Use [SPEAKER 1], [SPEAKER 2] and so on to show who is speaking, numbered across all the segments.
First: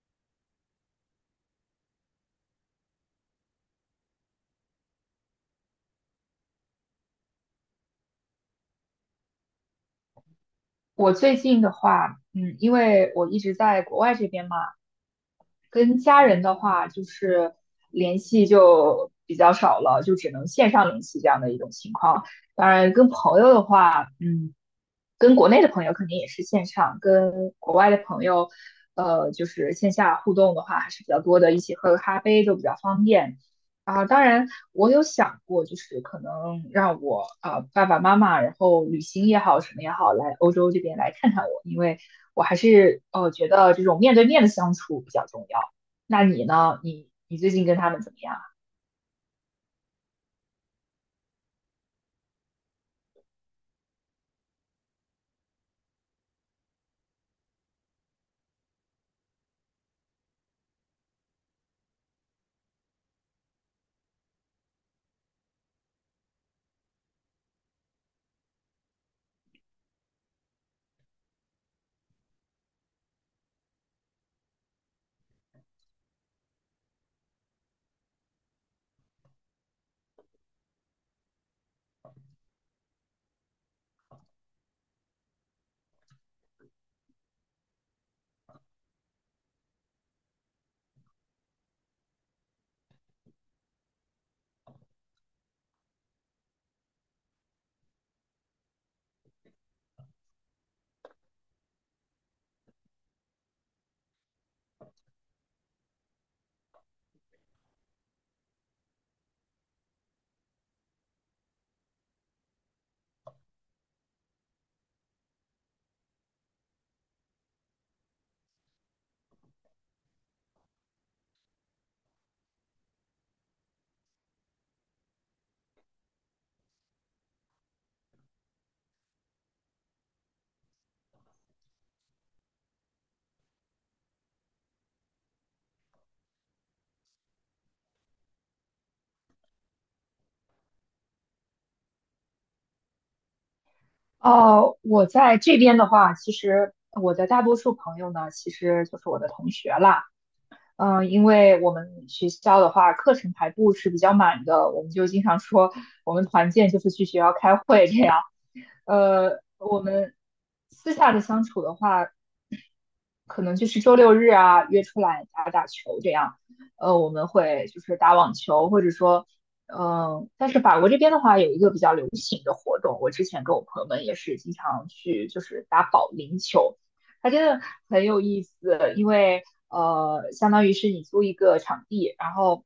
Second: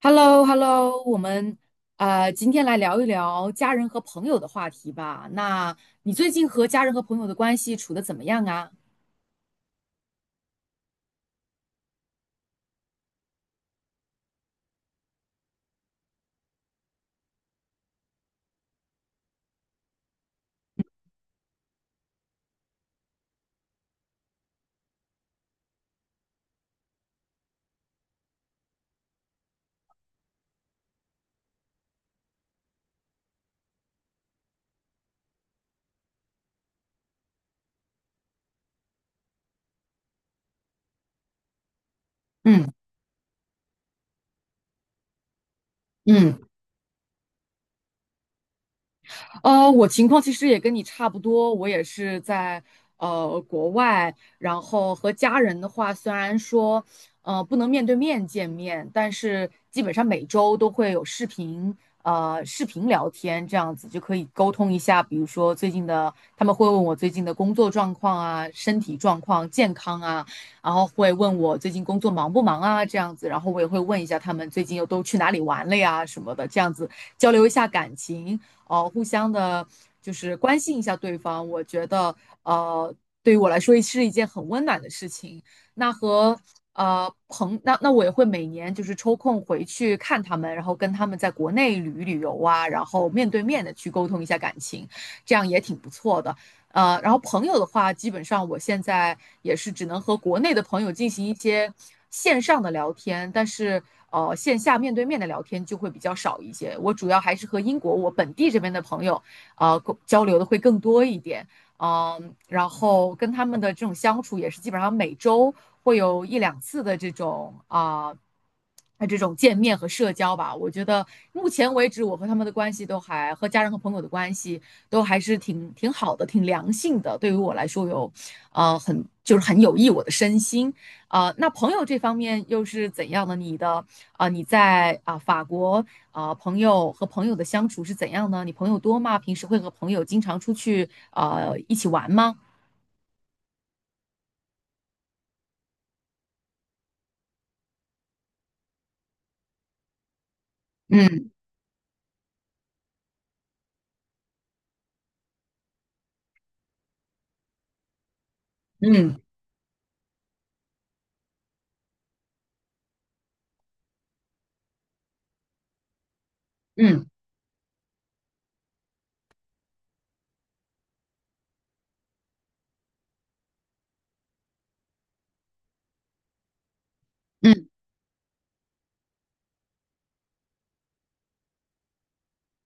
[SPEAKER 1] h e l l o h e l l o 我们今天来聊一聊家人和朋友的话题吧。那你最近和家人和朋友的关系处的怎么样啊？
[SPEAKER 2] 我最近的话，嗯，因为我一直在国外这边嘛，跟家人的话就是联系就比较少了，就只能线上联系这样的一种情况。当然，跟朋友的话，嗯，跟国内的朋友肯定也是线上，跟国外的朋友，就是线下互动的话还是比较多的，一起喝个咖啡都比较方便。啊，当然，我有想过，就是可能让我爸爸妈妈，然后旅行也好，什么也好，来欧洲这边来看看我，因为我还
[SPEAKER 1] 嗯
[SPEAKER 2] 是觉得这种面对面的相处比较重要。那
[SPEAKER 1] 嗯。
[SPEAKER 2] 你呢？你最近跟他们怎么样？
[SPEAKER 1] 我情况其实也跟你差不多，我也是在国外，然后和家人的话，虽然说不能面对面见面，但是基本上每周都会有视频，视频聊天这样子就可以沟通一下，比如说最近的，他们会问我最近的工作状况啊、身体状况、健康啊，然后会问我最近工作忙不忙啊这样子，然后我也会问一下他们最近又都去哪里玩了呀什么的，这样子交流一下感情。互相的，就是关心一下对方，我觉得呃对于我来说是一件很温暖的事情。那和那我也会每年就是抽空回去看他们，然后跟他们在国内旅游啊，然后面对面的去沟通一下感情，这样也挺不错的。然后朋友的话，基本上我现在也是只能和国内的朋友进行一些线上的聊天，但是线下面对面的聊天就会比较少一些。我主要还是和英国我本地这边的朋友，交流的会更多一点。嗯，然后跟他们的这种相处也是基本上每周会有一两次的这种见面和社交吧。我觉得目前为止，我和他们的关系都还和家人和朋友的关系都还是挺好的，挺良性的。对于我来说有很就是很有益我的身心。那朋友这方面又是怎样的？你在法国朋友和朋友的相处是怎样呢？你朋友多吗？平时会和朋友经常出去一起玩吗？
[SPEAKER 2] 哦，我在这边的话，其实我的大多数朋友呢，其实就是我的同学啦。因为我们学校的话，课程排布是比较满的，我们就经常说我们团建就是去学校开会这样。
[SPEAKER 1] 嗯
[SPEAKER 2] 我们私下的相处的话，可能就是周六日啊约出来打打球这样。
[SPEAKER 1] 嗯
[SPEAKER 2] 我们会就是打网球，或者说，嗯，但是法国这边的话有一个比较流行的活动，我之前跟我朋友们也是经常去，就是打保龄球，它真的
[SPEAKER 1] 嗯
[SPEAKER 2] 很有意思，因为相当于是你租一个场地，然后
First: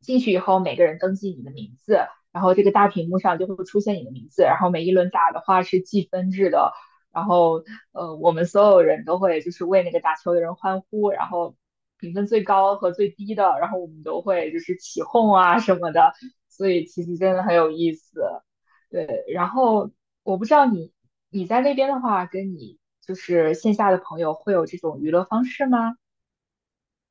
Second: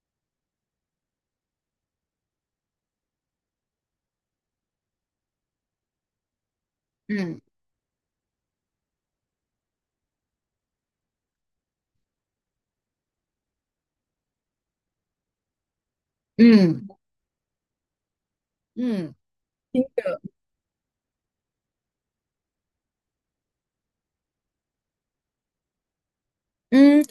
[SPEAKER 2] 进去以后每个人登记你的名字，然后这个大屏幕上就会出现你的名字，然后每一轮打的话是计分制的，然
[SPEAKER 1] 嗯
[SPEAKER 2] 后我们所有人都会就是为那个打球的人欢呼，然后评分最高和最低的，然后我们都会就是起哄啊什么的，
[SPEAKER 1] 嗯嗯嗯
[SPEAKER 2] 所以
[SPEAKER 1] 嗯。嗯
[SPEAKER 2] 其实真的很有意思。
[SPEAKER 1] 嗯嗯
[SPEAKER 2] 然后我不知道你在那边的话，跟你就是线下的朋友会有这种娱乐方式吗？
[SPEAKER 1] 嗯，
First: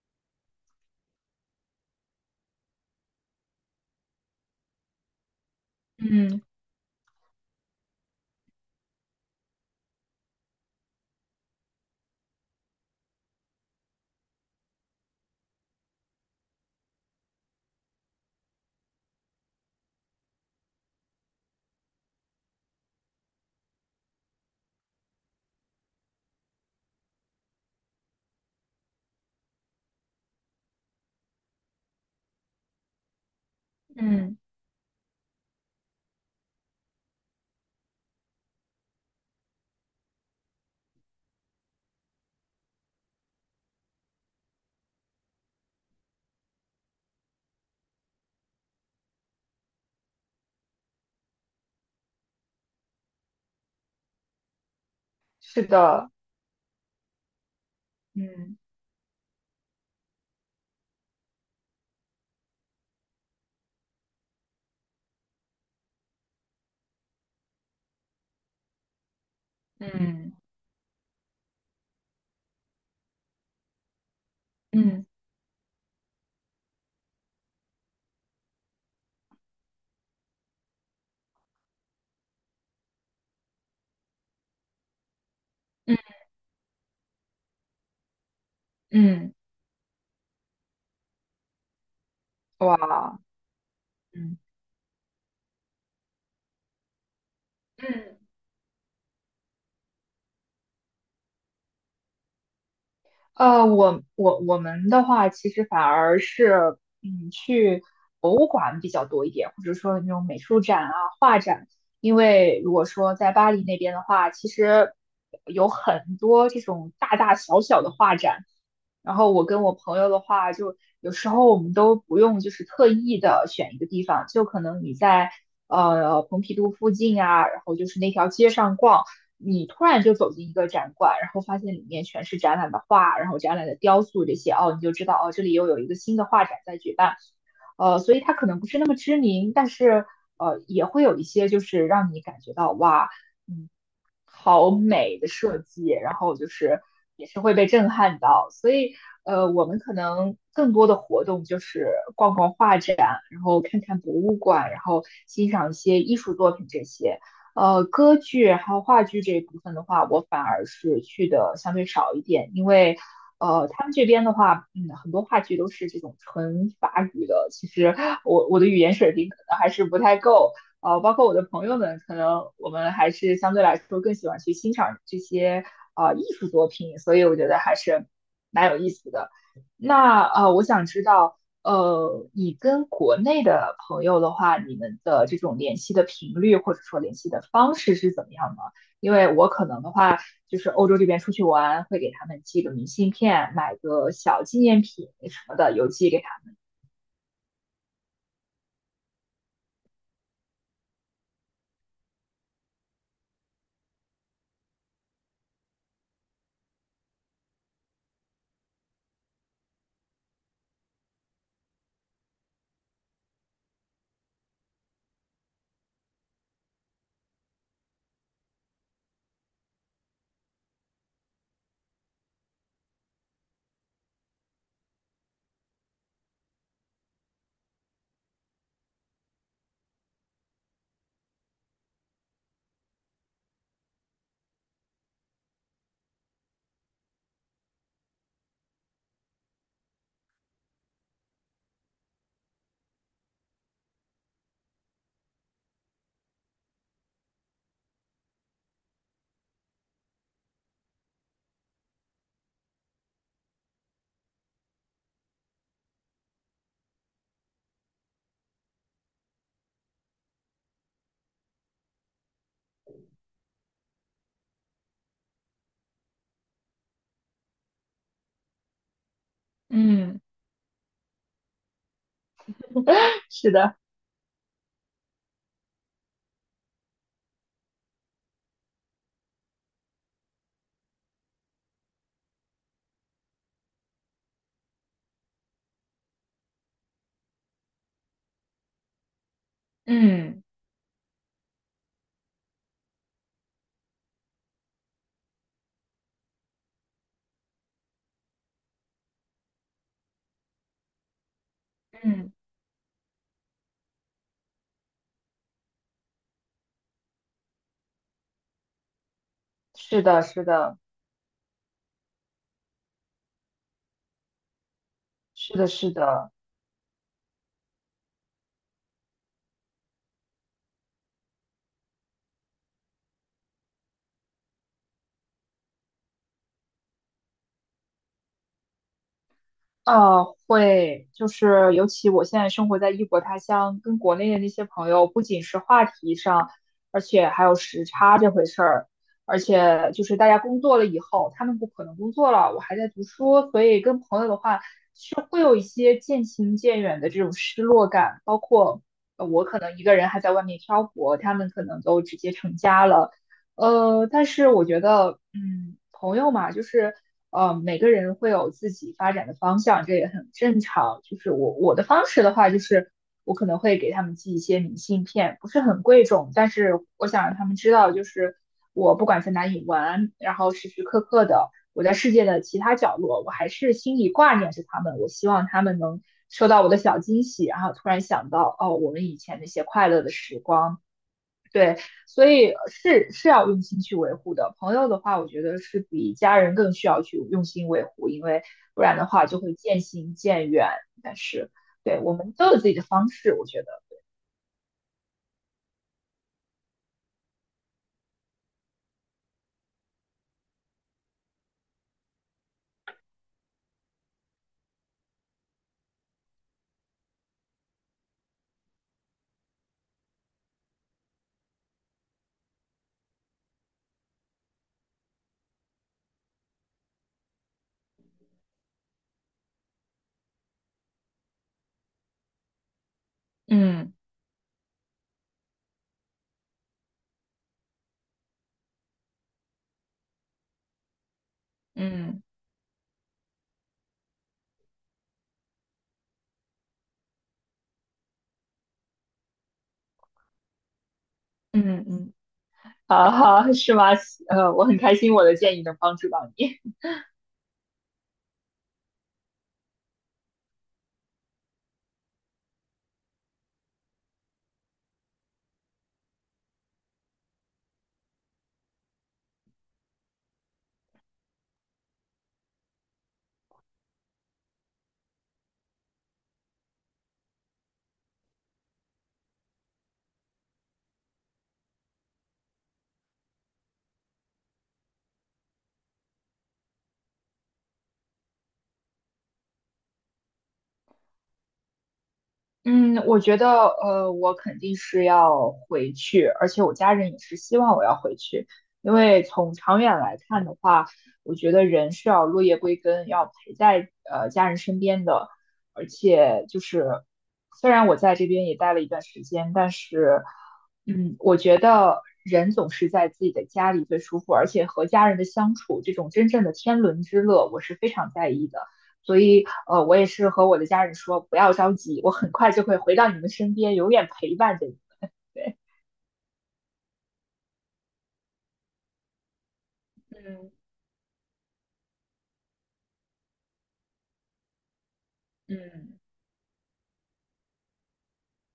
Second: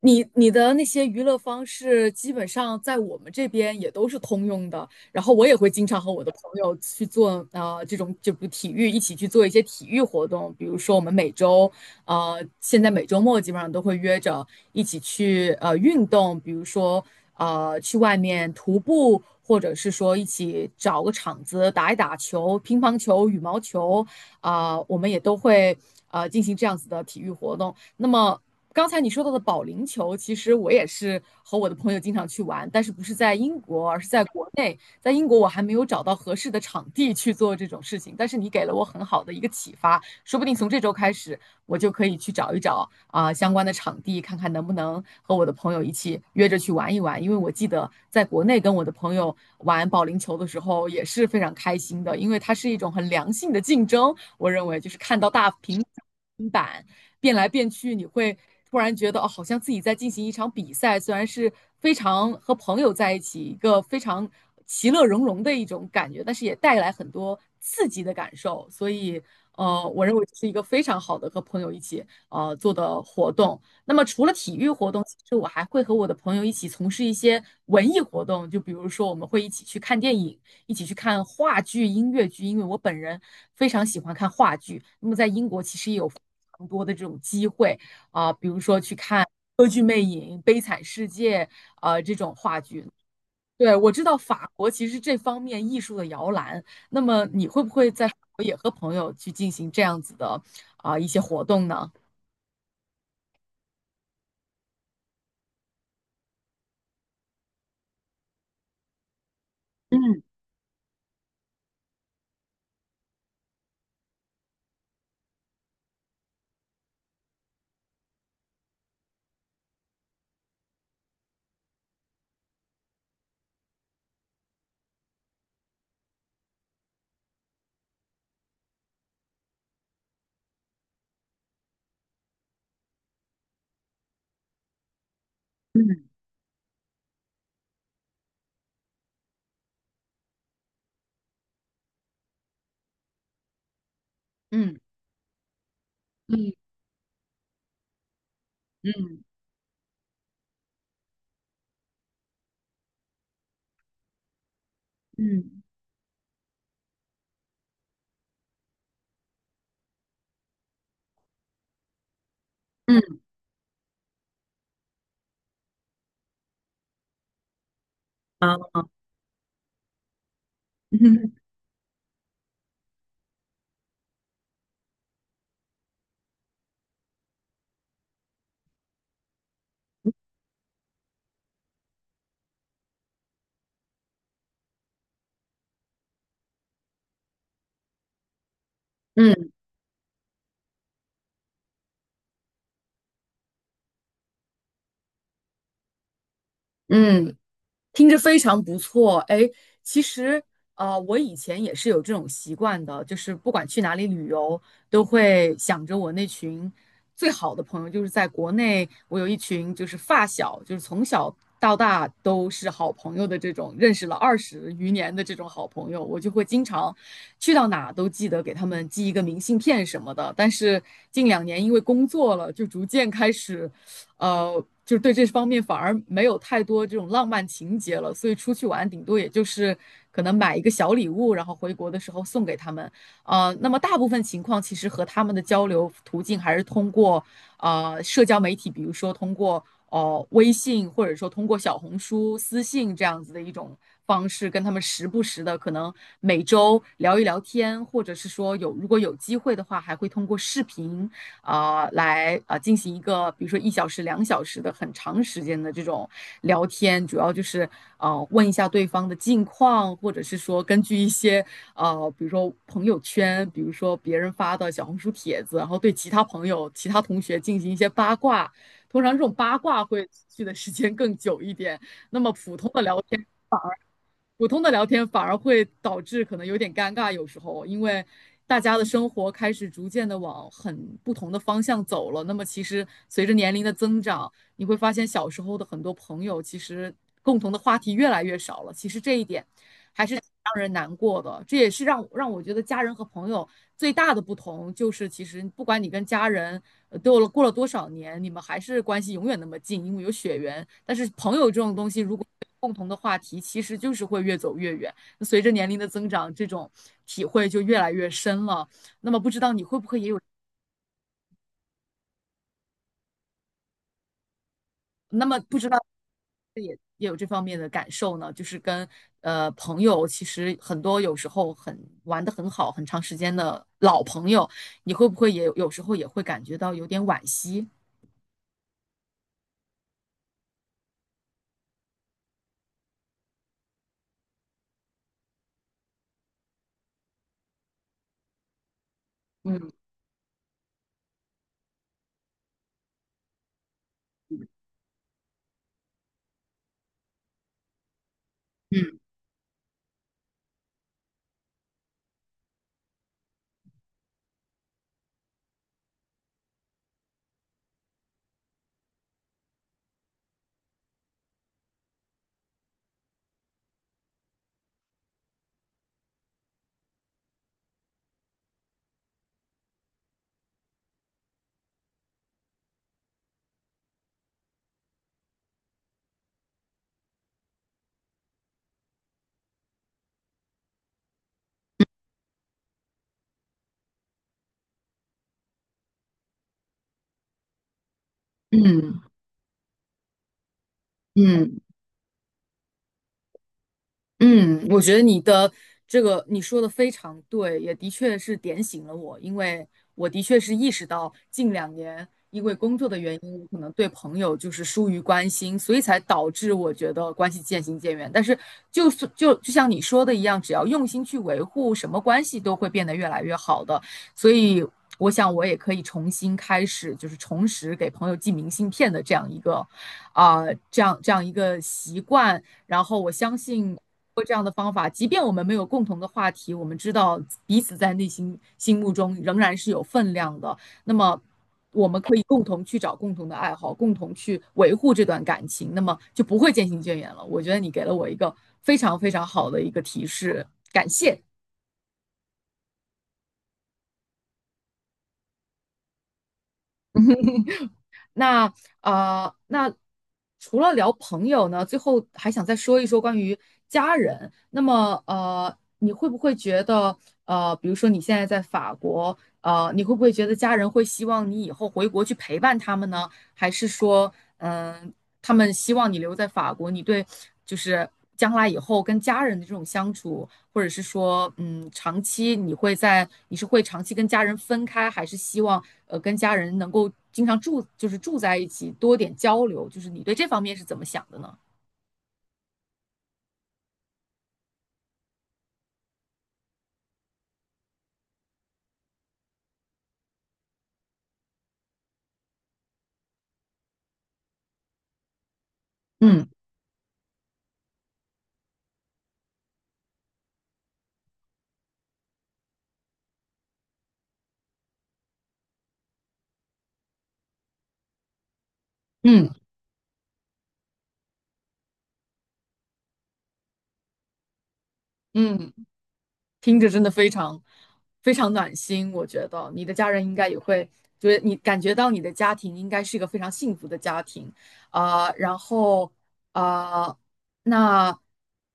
[SPEAKER 1] 你的那些娱乐方式，基本上在我们这边也都是通用的。然后我也会经常和我的朋
[SPEAKER 2] 嗯
[SPEAKER 1] 友去做这种就比如体育，一起去做一些体育活动。比如说我们现在每周末基本上都会约着一起去运动，比如说去外面徒步，或者是说一起找个场子打一打球，乒乓球、羽毛球啊、我们也都会进行这样子的体育活动。那么刚才你说到的保龄球，其实我也是和我的朋友经常去玩，但是不是在英国，而是在
[SPEAKER 2] 嗯，
[SPEAKER 1] 国内。在英国，我还没有找到合适的场地去做这种事情，但是你给了我很好的一个启发，说不定从这周开始，我就可以去找一找相关的场地，看看能不能和我的朋友一起约着去玩一玩。因为我记得在国内跟我的朋友玩保龄球的时候也是非常开心的，因为它是一种很良性的竞争，我认为就是看到大
[SPEAKER 2] 是
[SPEAKER 1] 平
[SPEAKER 2] 的，
[SPEAKER 1] 板，变来变去，你会
[SPEAKER 2] 嗯
[SPEAKER 1] 突然觉得哦，好像自己在进行一场比赛，虽然是非常和朋友在一起，一个非常其乐融融的一种感觉，但是也带来很多刺激的感受。所以，我认为
[SPEAKER 2] 嗯
[SPEAKER 1] 这是一个非常好的和朋友一起做的活动。那么除了体育活动，
[SPEAKER 2] 嗯
[SPEAKER 1] 其实我还会和我的朋友一起从事一些文艺活动，就比如说我们会一起去看电影，一起去看话剧、音乐剧，因为我本人非常喜欢看话剧。那么在英国其实也有
[SPEAKER 2] 嗯
[SPEAKER 1] 非常多的这种机会啊、比如说去看
[SPEAKER 2] 嗯，
[SPEAKER 1] 《歌剧魅影》《悲惨世界》啊这种话剧。
[SPEAKER 2] 哇。
[SPEAKER 1] 对，我知道
[SPEAKER 2] 嗯
[SPEAKER 1] 法国其实这方面艺术的摇篮。那么你会不会在法
[SPEAKER 2] 嗯。
[SPEAKER 1] 国也和朋友去进行这样子的一些活动呢？
[SPEAKER 2] 我我们的话，其实反而是，嗯，去博物馆比较多一点，或者说那种美术展啊、画展。因为如果说在巴黎那边的话，其实有很多这种大大小小的画展。然后我跟我朋友的话，就有时候我们都不用就是特意的选一个地方，就可能你在蓬皮杜附近啊，然后就是那条街上逛。你突然就走进一个展馆，然后发现里面全是展览的画，然后展览的雕塑这些，哦，你就知道哦，这里又有一个新的画展在举办，呃，所以它可能不是那么知名，但是也会有一些就是让你感觉到哇，嗯，好
[SPEAKER 1] 嗯
[SPEAKER 2] 美的设计，然后就
[SPEAKER 1] 嗯
[SPEAKER 2] 是也是会被震撼到，所以
[SPEAKER 1] 嗯
[SPEAKER 2] 我们可能更多的活动就是逛逛画展，然后看看博物馆，然后欣
[SPEAKER 1] 嗯
[SPEAKER 2] 赏一些艺术作品这些。歌剧还有话剧这一部分的话，我反而是去的相对少一点，因为
[SPEAKER 1] 嗯
[SPEAKER 2] 他们这边的话，嗯，很多话剧都是这种纯法语的，其实我的
[SPEAKER 1] 啊
[SPEAKER 2] 语言水平可能还是不太够，包括
[SPEAKER 1] 嗯。
[SPEAKER 2] 我的朋友们，可能我们还是相对来说更喜欢去欣赏这些艺术作品，所以我觉得还是蛮有意思的。那我想知道。你跟国内的朋友的话，你们的这种联系的频率或者说联系的方式是怎么样的？因为我
[SPEAKER 1] 嗯
[SPEAKER 2] 可能的话，就是欧洲这边出去玩，会给他们寄个明信片，买个小纪念品什么的，邮寄给他们
[SPEAKER 1] 嗯，听着非常不错，哎，其实我以前也是有这种习惯的，就是不管去哪里旅游，都会想着我那群最好的朋友，就是在国内，我有一群就是发小，就是从小到大都是好朋友的这种，认识了20余年的这种好朋友，我就会经常去到哪都记得给他们寄一个明信片什么的。但是近两年因为工作了，就逐渐开始。就是对这方面反而没有太多这种浪漫情节了，所以出去玩顶多也就是可能买一个小礼物，然后回国的时候送给他们。那么大部分情况其实和他们的交流途径还是通过社交媒体，比如说通过微信，或者说通过小红书私信这样子的一种方式，跟他们时不时的可能每周聊一聊天，或者是说有如果有机会的话，还会通过视频啊，来啊，进行一个，比如说1小时、2小时的很长时间的这种聊天，主要就是问一下对方的近况，或者是说根据一些比如说朋友圈，比如说别人发的小红书帖子，然后对其他朋友、其他同学进行一些八卦。通常这种八卦会持
[SPEAKER 2] 嗯
[SPEAKER 1] 续的时间更久一点，那么普通的聊天。
[SPEAKER 2] 是的，
[SPEAKER 1] 普通的聊天反而会导致可能有点尴尬，有时候因为大家的生活开始逐渐的往很不同的方向走了。那么其实随着年龄的增长，你会发现小时候的很多朋友其实共同的话题越来越少了。其实这一点还是让
[SPEAKER 2] 嗯
[SPEAKER 1] 人难过的，这也是让我觉得家人和朋友最大的不同就是，其实不管你跟家人都过了多少年，你们还是关系永远那么近，因为有血缘。但是朋友这种东西，如果
[SPEAKER 2] 嗯，
[SPEAKER 1] 共同的话题，其实就是会越走越远。随着年龄的增长，这种体会就越来越深了。那么不知道你会不会
[SPEAKER 2] 是
[SPEAKER 1] 也有，
[SPEAKER 2] 的，是的，
[SPEAKER 1] 那么
[SPEAKER 2] 是
[SPEAKER 1] 不
[SPEAKER 2] 的，
[SPEAKER 1] 知道
[SPEAKER 2] 是的。
[SPEAKER 1] 也有这方面的感受呢？就是跟朋友，其实很多有时候很玩的很好，很长时间的老朋友，你会不会也有时候也会感觉到有点惋惜？
[SPEAKER 2] 会，就是尤其我现在生活在异国他乡，跟国内的那些朋友，不仅是话题上，而且还有时差这回事儿，而
[SPEAKER 1] 嗯。
[SPEAKER 2] 且就是大家工作了以后，他们不可能工作了，我还在读书，所以跟朋友的话是会有一些渐行渐远的这种失落感，包括
[SPEAKER 1] 嗯
[SPEAKER 2] 我可能一个人还在外面漂泊，他们可能都直接成家了。但是我觉得，嗯，朋友嘛，就是每个人会有自己发展的方向，这也很正常。就是我的方式的话，就是我可能会给他们寄一些明信片，不是很贵重，但是我想让他们知道，就是我不管在哪里玩，然后时时刻刻的我在世界的其他角落，我还是心里挂念着他们。我希望他们能收到我的小惊喜，然后突然想到，哦，我们以前那些快乐的时光。对，所以是是要用心去维护的。朋友的话，我觉得是比家人更需要去用心维护，因为不然
[SPEAKER 1] 嗯
[SPEAKER 2] 的话就会渐行渐远。但是，
[SPEAKER 1] 嗯。
[SPEAKER 2] 对，我们都有自己的方式，我觉得，
[SPEAKER 1] 嗯，我觉得你的这个你说的非常对，也的确是点醒了我，因为我的确是意识到近两年因为工作的原因，我可能对朋友就是疏于关心，所以才导致我觉得关系渐行渐远。但是就是就像你说的一样，只要用心去维护，什么关系都会变得越来越好的。所以我想我也可以重新开始，就是重拾给朋友寄明信片的这样一个啊、这样一个习惯。然后我相信通
[SPEAKER 2] 嗯
[SPEAKER 1] 过这样的方法，即便我们没有共同的话题，我们知道彼此在内心心目中仍然是有分量的。那么，我们可
[SPEAKER 2] 嗯
[SPEAKER 1] 以共同去找共同的爱好，共同去维护这段感情，那么就不会渐行渐远了。我觉得你给了我一个非常非常好的一个提示，感谢。
[SPEAKER 2] 嗯嗯，好好是吗？我很开心我的建议能帮助到你。
[SPEAKER 1] 那那除了聊朋友呢，最后还想再说一说关于家人。那么你会不会觉得比如说你现在在法国，你会不会觉得家人会希望你以后回国去陪伴他们呢？还是说，嗯，他们希望你留在法国，你对就是将来以后跟家人的这种相处，或者是说，嗯，长期你是会长期跟家人分开，还是希望跟家人能够经常住，就是住在一起，多点交流？就是你对这方面是怎么想的呢？
[SPEAKER 2] 嗯，我觉得，我肯定是要回去，而且我家人也是希望我要回去，因为从长远来看的话，我觉得人是要落叶归根，要陪在家人身边的，而
[SPEAKER 1] 嗯
[SPEAKER 2] 且就是虽然我在这边也待了一段时间，但是，嗯，我觉得人总是在自己的家里最舒服，而且和家人的相处，这种真正的天伦之乐，我是非常在意的。所
[SPEAKER 1] 嗯
[SPEAKER 2] 以我也是和我的家人说，不要着急，我很快就会回到你们身边，永远陪伴着你们。
[SPEAKER 1] 嗯，
[SPEAKER 2] 对，
[SPEAKER 1] 听着真的非常非常暖心，我觉得你的家人应该也
[SPEAKER 2] 嗯
[SPEAKER 1] 会就得你感觉到你的家庭应该是一个非常幸福的家庭然后
[SPEAKER 2] 嗯
[SPEAKER 1] 啊、呃那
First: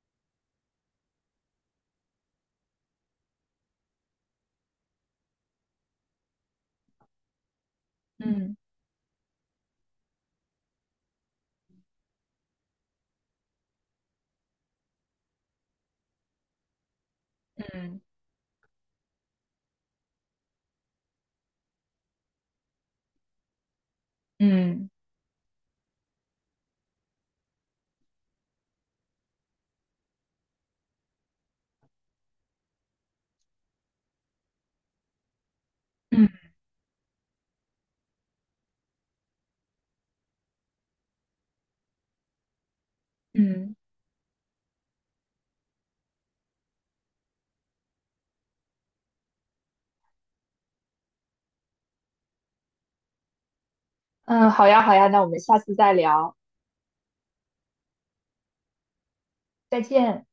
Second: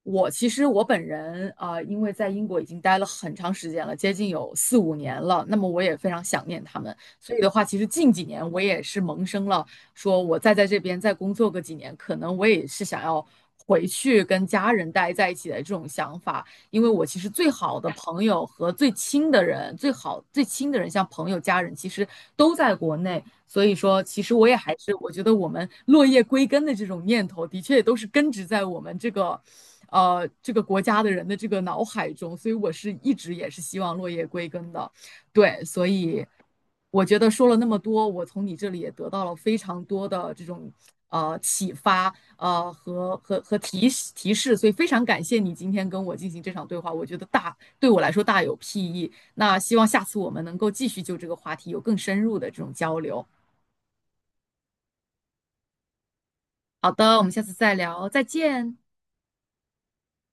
[SPEAKER 1] 我其实我本人因为在英国已经待了很长时间了，接近有四五年了，那么我也非常想念他们，所以的话，其实近几年
[SPEAKER 2] 嗯
[SPEAKER 1] 我也是萌生了说，我再在这边再工作个几年，可能我也是想要回去跟家人待在一起的这种想法。因为我其实最好的
[SPEAKER 2] 嗯
[SPEAKER 1] 朋友和最亲的人，最好最亲的人，像朋友、家人，其实都在国内。所以说，其实我也还
[SPEAKER 2] 嗯
[SPEAKER 1] 是，我觉得我们落叶归根的这种念头，的确也都是根植在我们这个，这个国家的人的这个脑海中。所以我是一直也是希望落叶归根的，对，所以。
[SPEAKER 2] 嗯
[SPEAKER 1] 我觉得说了那么多，我从你这里也得到了非常多的这种启发，和
[SPEAKER 2] 嗯，
[SPEAKER 1] 提示，所以非常感谢你今天跟我进行这场对话，我觉得大对我来说大有裨益。那希望下次我们能够继续就这个话题有更深入的这种交流。
[SPEAKER 2] 嗯，好呀，好呀，那我们下次再聊，
[SPEAKER 1] 好的，我们下次再聊，再见。
[SPEAKER 2] 再见。